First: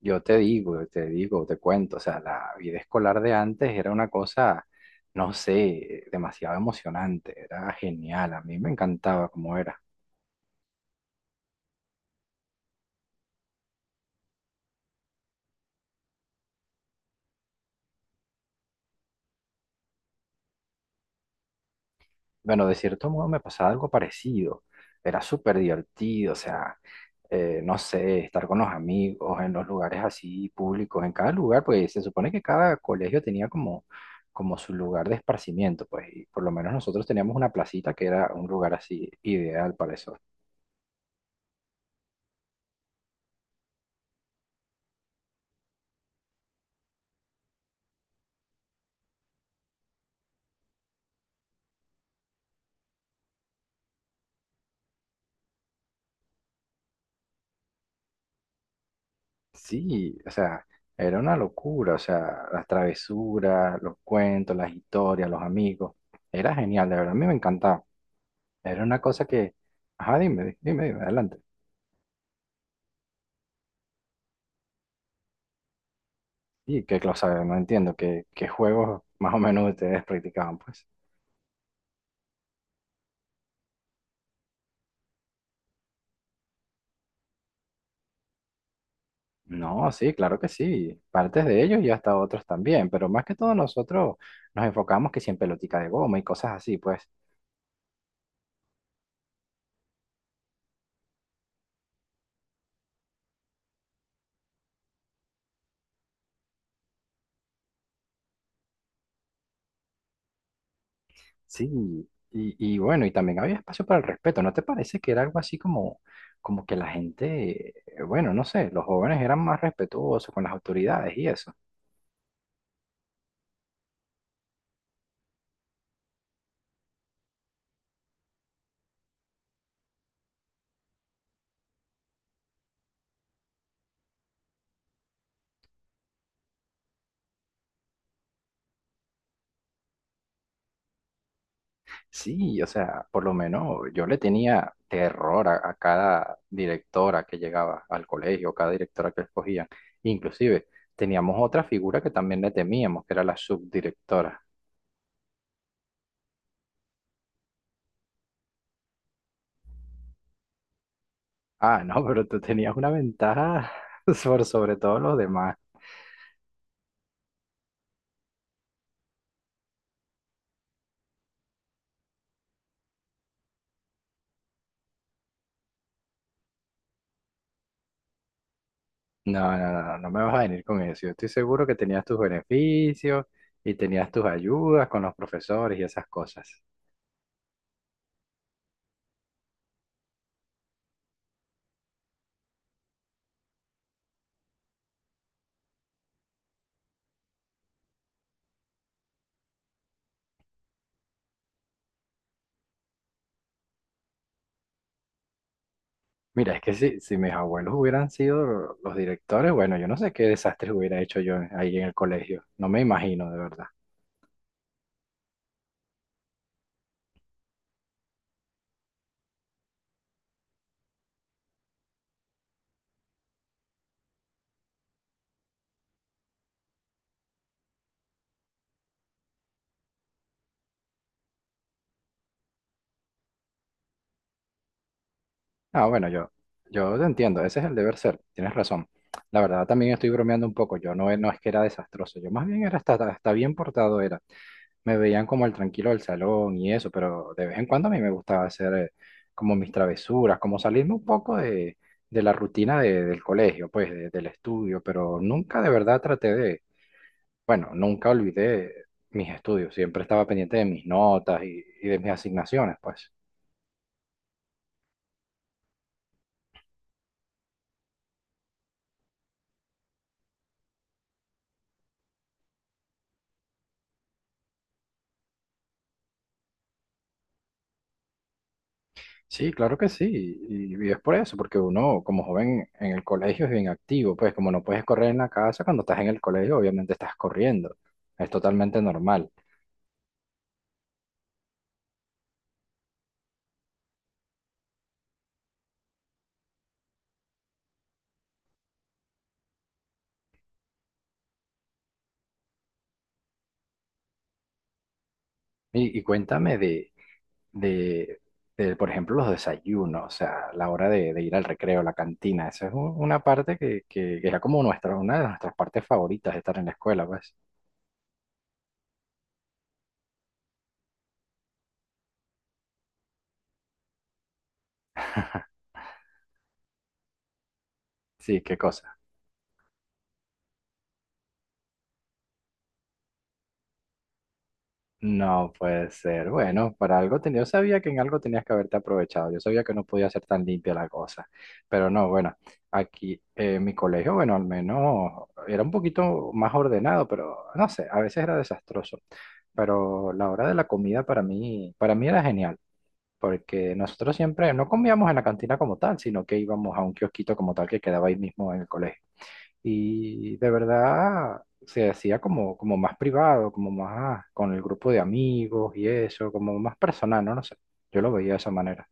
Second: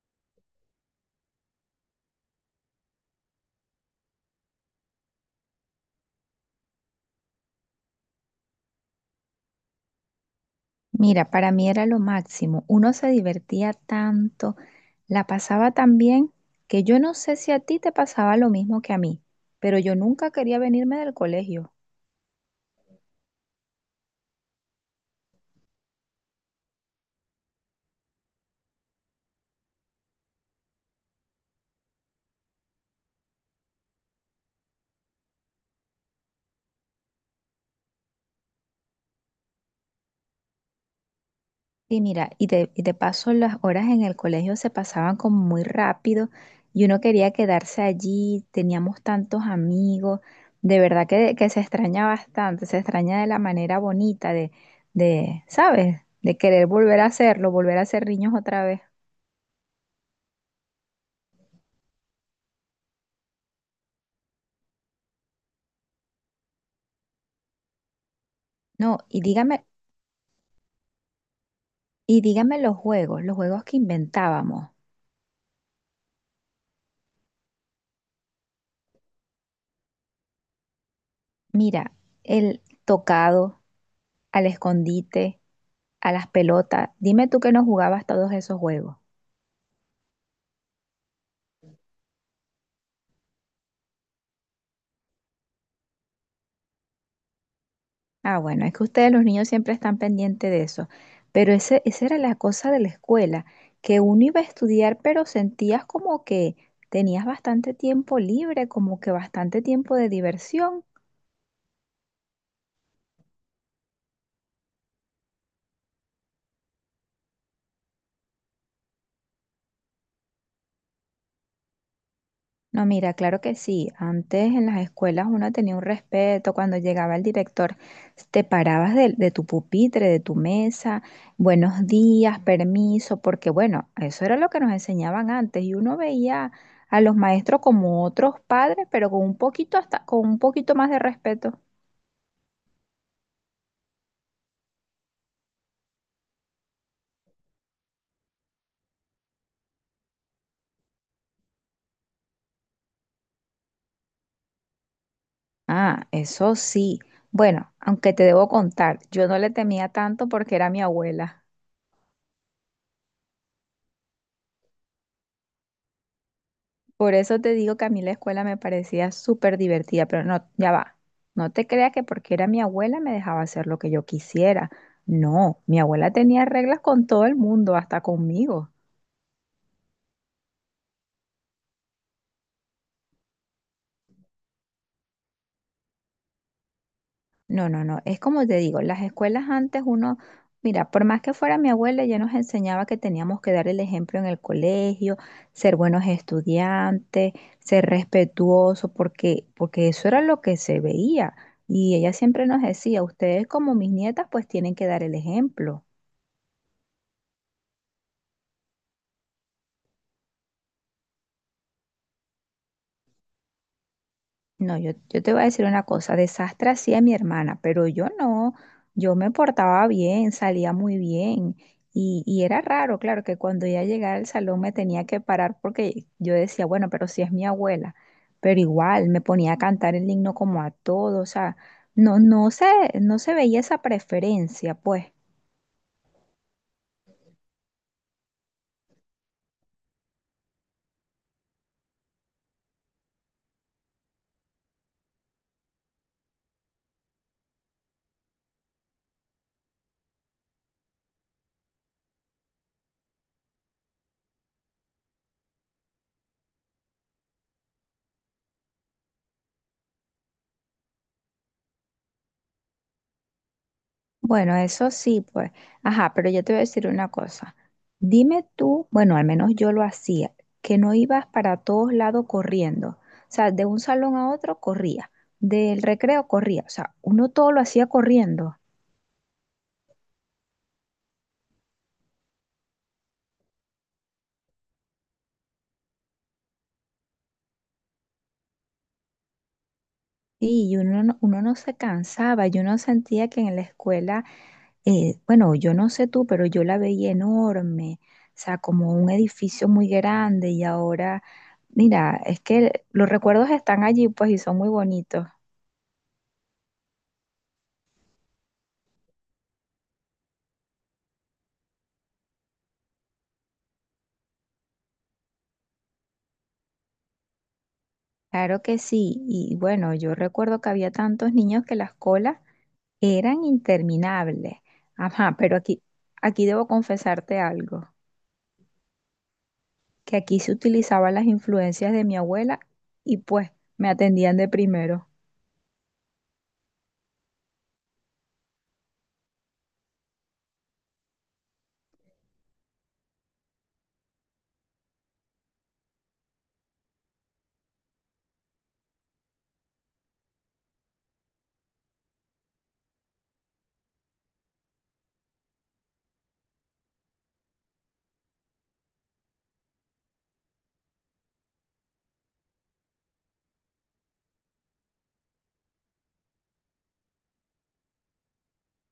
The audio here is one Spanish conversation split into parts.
Yo te digo, te digo, te cuento, o sea, la vida escolar de antes era una cosa, no sé, demasiado emocionante, era genial, a mí me encantaba cómo era. Mira, para mí era lo máximo. Uno se divertía tanto, la pasaba tan bien, que yo no sé si a ti te pasaba lo mismo que a mí, pero yo nunca quería venirme del colegio. Bueno, de cierto modo me pasaba algo parecido, era súper divertido, o sea, no sé, estar con los amigos en los lugares así públicos, en cada lugar, pues se supone que cada colegio tenía como, como su lugar de esparcimiento, pues, y por lo menos nosotros teníamos una placita que era un lugar así ideal para eso. Y mira, y de paso las horas en el colegio se pasaban como muy rápido y uno quería quedarse allí, teníamos tantos amigos, de verdad que se extraña bastante, se extraña de la manera bonita de, ¿sabes? De querer volver a hacerlo, volver a ser niños otra vez. Sí, o sea, era una locura, o sea, las travesuras, los cuentos, las historias, los amigos, era genial, de verdad, a mí me encantaba. Era No, una y cosa que, dígame. ajá, dime, dime, adelante. Y dígame los juegos que inventábamos. Y qué cosa, no entiendo, qué juegos más o menos ustedes practicaban, pues. Mira, el tocado, al escondite, a las pelotas. Dime tú que no jugabas todos esos juegos. No, sí, claro que sí, partes de ellos y hasta otros también, pero más que todo nosotros nos enfocamos que si en pelotica de goma y cosas así, pues. Ah, bueno, es que ustedes los niños siempre están pendientes de eso. Pero esa era la cosa de la escuela, que uno iba a estudiar, pero sentías como que tenías bastante tiempo libre, como que bastante tiempo de diversión. Sí, y bueno, y también había espacio para el respeto, ¿no te parece que era algo así como, como que la gente, bueno, no sé, los jóvenes eran más respetuosos con las autoridades y eso? No, mira, claro que sí. Antes en las escuelas uno tenía un respeto. Cuando llegaba el director, te parabas de tu pupitre, de tu mesa, buenos días, permiso, porque bueno, eso era lo que nos enseñaban antes y uno veía a los maestros como otros padres, pero con un poquito hasta, con un poquito más de respeto. Sí, o sea, por lo menos yo le tenía terror a cada directora que llegaba al colegio, cada directora que escogían. Inclusive teníamos otra figura que también le temíamos, que era la subdirectora. Ah, eso sí. Bueno, aunque te debo contar, yo no le temía tanto porque era mi abuela. Ah, no, pero tú tenías una ventaja por sobre todos los demás. Por eso te digo que a mí la escuela me parecía súper divertida, pero no, ya va. No te creas que porque era mi abuela me dejaba hacer lo que yo quisiera. No, mi abuela tenía reglas con todo el mundo, hasta conmigo. No, no, no, no me vas a venir con eso. Yo estoy seguro que tenías tus beneficios y tenías tus ayudas con los profesores y esas cosas. No, no, no. Es como te digo, las escuelas antes uno, mira, por más que fuera mi abuela, ella nos enseñaba que teníamos que dar el ejemplo en el colegio, ser buenos estudiantes, ser respetuosos, porque eso era lo que se veía. Y ella siempre nos decía, ustedes como mis nietas, pues tienen que dar el ejemplo. Mira, es que si mis abuelos hubieran sido los directores, bueno, yo no sé qué desastres hubiera hecho yo ahí en el colegio. No me imagino, de verdad. No, yo te voy a decir una cosa, desastre hacía mi hermana, pero yo no, yo me portaba bien, salía muy bien y era raro, claro, que cuando ella llegara al salón me tenía que parar porque yo decía, bueno, pero si es mi abuela, pero igual me ponía a cantar el himno como a todos, o sea, no, no se, no se veía esa preferencia, pues. Ah, bueno, yo te entiendo, ese es el deber ser, tienes razón. La verdad, también estoy bromeando un poco. Yo no, no es que era desastroso, yo más bien era hasta, hasta bien portado era. Me veían como el tranquilo del salón y eso, pero de vez en cuando a mí me gustaba hacer como mis travesuras, como salirme un poco de, del colegio, pues del estudio, pero nunca de verdad traté de, bueno, nunca olvidé mis estudios, siempre estaba pendiente de mis notas y de mis asignaciones, pues. Bueno, eso sí, pues, ajá, pero yo te voy a decir una cosa. Dime tú, bueno, al menos yo lo hacía, que no ibas para todos lados corriendo. O sea, de un salón a otro corría, del recreo corría. O sea, uno todo lo hacía corriendo. Sí, claro que sí, y es por eso, porque uno como joven en el colegio es bien activo, pues como no puedes correr en la casa, cuando estás en el colegio obviamente estás corriendo, es totalmente normal. Sí, uno no se cansaba, yo no sentía que en la escuela, bueno, yo no sé tú, pero yo la veía enorme, o sea, como un edificio muy grande y ahora, mira, es que los recuerdos están allí, pues, y son muy bonitos. Y cuéntame de, de, por ejemplo, los desayunos, o sea, la hora de ir al recreo, la cantina. Una parte que, que era como nuestra, una de nuestras partes favoritas de estar en la escuela, pues. Claro que sí, y bueno, yo recuerdo que había tantos niños que las colas eran interminables. Ajá, aquí debo confesarte algo, Sí, qué cosa. que aquí se utilizaban las influencias de mi abuela y pues me atendían de primero. No puede ser. Bueno, para algo tenía, yo sabía que en algo tenías que haberte aprovechado. Yo sabía que no podía ser tan limpia la cosa. Pero no, bueno, aquí mi colegio, bueno, al menos era un poquito más ordenado, pero no sé, a veces era desastroso. Pero la hora de la comida para mí era genial. Porque nosotros siempre no comíamos en la cantina como tal, sino que íbamos a un kiosquito como tal que quedaba ahí mismo en el colegio. Y de verdad se hacía como, como más privado, como más con el grupo de amigos y eso, como más personal, no, no sé. Yo lo veía de esa manera.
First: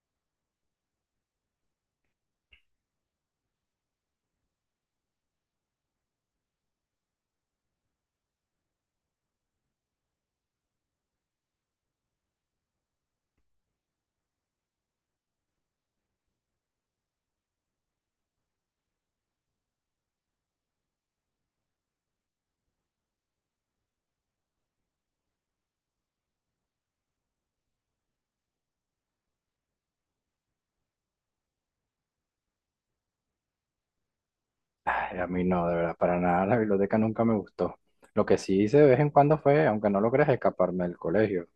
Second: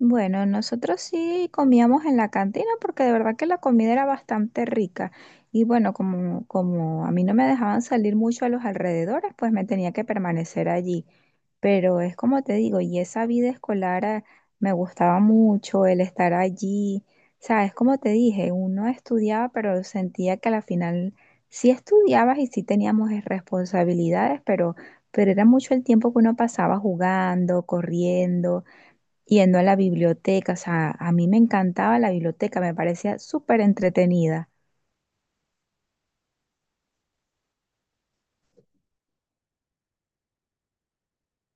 Bueno, nosotros sí comíamos en la cantina porque de verdad que la comida era bastante rica. Y bueno, como a mí no me dejaban salir mucho a los alrededores, pues me tenía que permanecer allí. Pero es como te digo, y esa vida escolar ah, me gustaba mucho, el estar allí. Sabes, como te dije, uno estudiaba, pero sentía que a la final sí estudiabas y sí teníamos responsabilidades, pero era mucho el tiempo que uno pasaba jugando, corriendo yendo a la biblioteca. O sea, a mí me encantaba la biblioteca, me parecía súper entretenida. Ay, a mí no, de verdad, para nada la biblioteca nunca me gustó. Lo que sí hice de vez en cuando fue, aunque no logré escaparme del colegio,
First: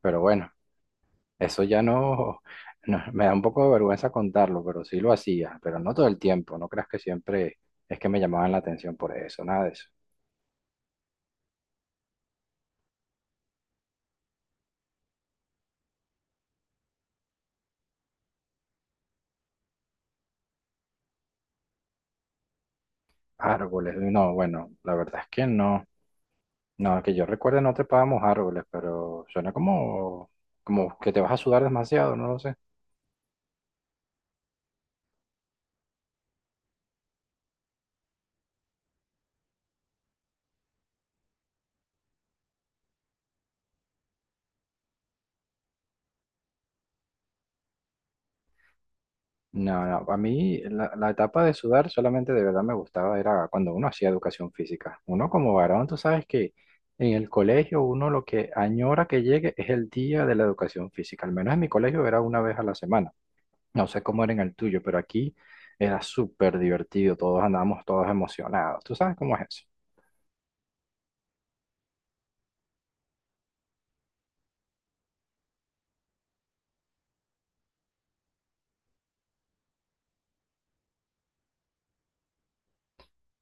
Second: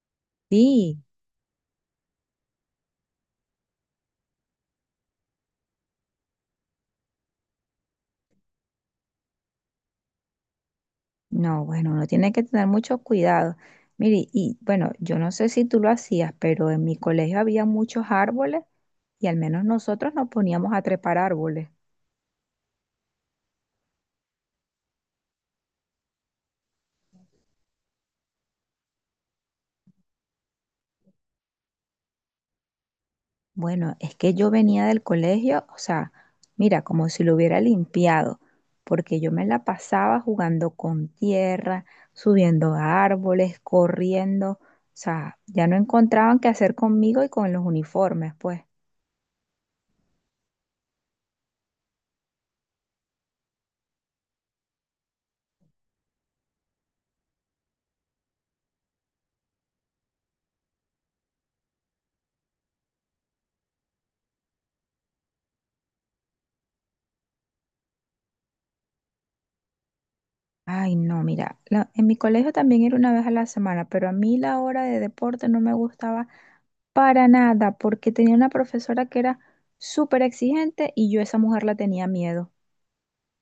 pero bueno. Sí, Eso ya no, me da un poco de vergüenza contarlo, pero sí lo hacía, pero no todo el tiempo, no creas que siempre es que me llamaban la atención por eso, nada de eso. no, bueno, uno tiene que tener mucho cuidado. Mire, y bueno, yo no sé si tú lo hacías, pero en mi colegio había muchos árboles y al menos nosotros nos poníamos a trepar árboles. Árboles, no, bueno, la verdad es que no, no, que yo recuerde no trepábamos árboles, pero suena como, como que te vas a sudar demasiado, no lo sé. Bueno, es que yo venía del colegio, o sea, mira, como si lo hubiera limpiado, porque yo me la pasaba jugando con tierra, subiendo a árboles, corriendo, o sea, ya no encontraban qué hacer conmigo y con los uniformes, pues. No, no, a mí la, la etapa de sudar solamente de verdad me gustaba, era cuando uno hacía educación física. Uno como varón, tú sabes que en el colegio uno lo que añora que llegue es el día de la educación física. Al menos en mi colegio era una vez a la semana. No sé cómo era en el tuyo, pero aquí era súper divertido, todos andábamos todos emocionados. ¿Tú sabes cómo es eso? Ay, no, mira, la- en mi colegio también era una vez a la semana, pero a mí la hora de deporte no me gustaba para nada, porque tenía una profesora que era súper exigente y yo a esa mujer la tenía miedo.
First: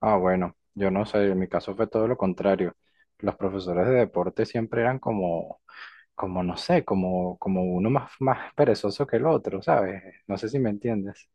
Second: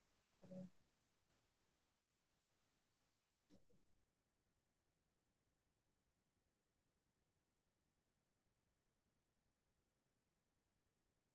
Ah, bueno, yo no sé, en mi caso fue todo lo contrario. Los profesores de deporte siempre eran como… como no sé, como, como uno más, más perezoso que el otro, ¿sabes? No sé si me entiendes.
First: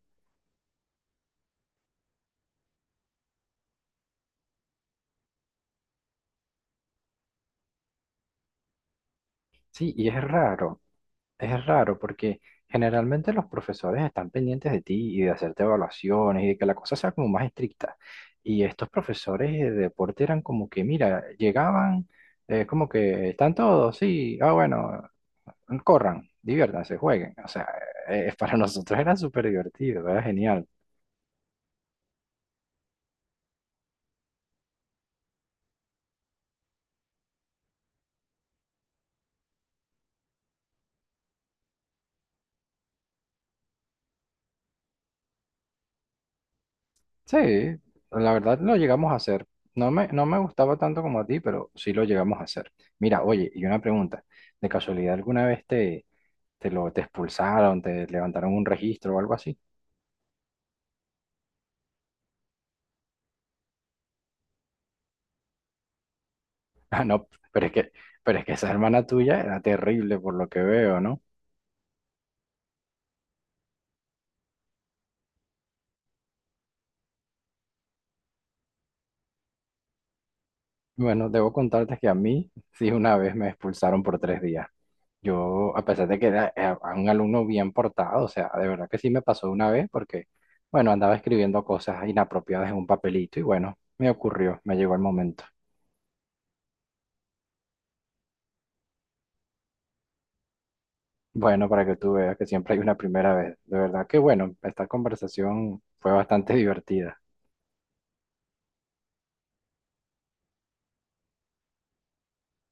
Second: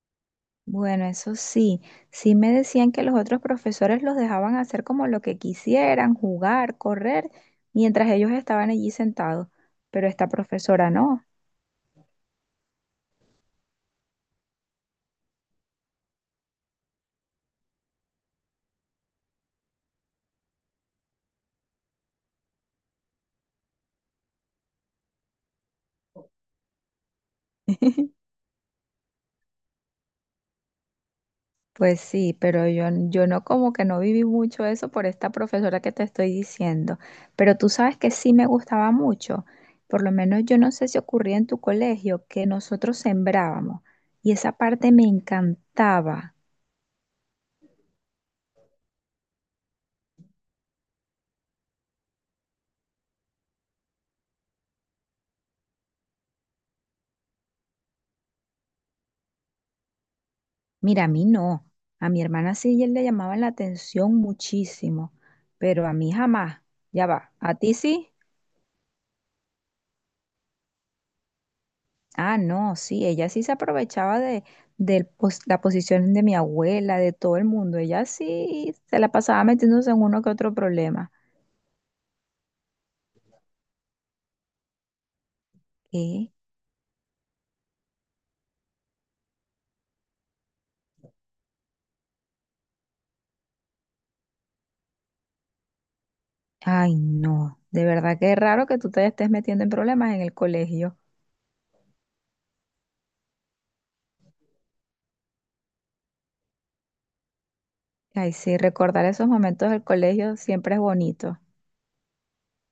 Bueno, eso sí, sí me decían que los otros profesores los dejaban hacer como lo que quisieran, jugar, correr, mientras ellos estaban allí sentados, Sí, y pero esta profesora no. es raro porque generalmente los profesores están pendientes de ti y de hacerte evaluaciones y de que la cosa sea como más estricta. Y estos profesores de deporte eran como que, mira, llegaban, como que están todos, sí, ah, bueno, corran, diviértanse, jueguen. O sea, para nosotros era súper divertido, era genial. Pues sí, pero yo no como que no viví mucho eso por esta profesora que te estoy diciendo, pero tú sabes que sí me gustaba mucho, por lo menos yo no sé si ocurría en tu colegio que nosotros sembrábamos y esa parte me encantaba. Sí, la verdad lo llegamos a hacer. No me, no me gustaba tanto como a ti, pero sí lo llegamos a hacer. Mira, oye, y una pregunta. ¿De casualidad alguna vez te, te lo te expulsaron, te levantaron un registro o algo así? Mira, a mí no. A mi hermana sí y él le llamaban la atención muchísimo, pero a mí jamás. Ah, Ya no, va. ¿A pero es ti que, sí? pero es que esa hermana tuya era terrible por lo que veo, ¿no? Ah, no, sí. Ella sí se aprovechaba del pos- la posición de mi abuela, de todo el mundo. Ella sí se la pasaba metiéndose en uno que otro problema. Bueno, debo contarte que a mí sí una vez me expulsaron por 3 días. Yo, a pesar de que ¿Qué? era, era un alumno bien portado, o sea, de verdad que sí me pasó una vez porque, bueno, andaba escribiendo cosas inapropiadas en un papelito y bueno, me ocurrió, me llegó el momento. Ay, no. De verdad que es raro que tú te estés metiendo en problemas en el colegio. Bueno, para que tú veas que siempre hay una primera vez. De verdad que bueno, esta conversación fue bastante divertida. Ay, sí, recordar esos momentos del colegio siempre es bonito.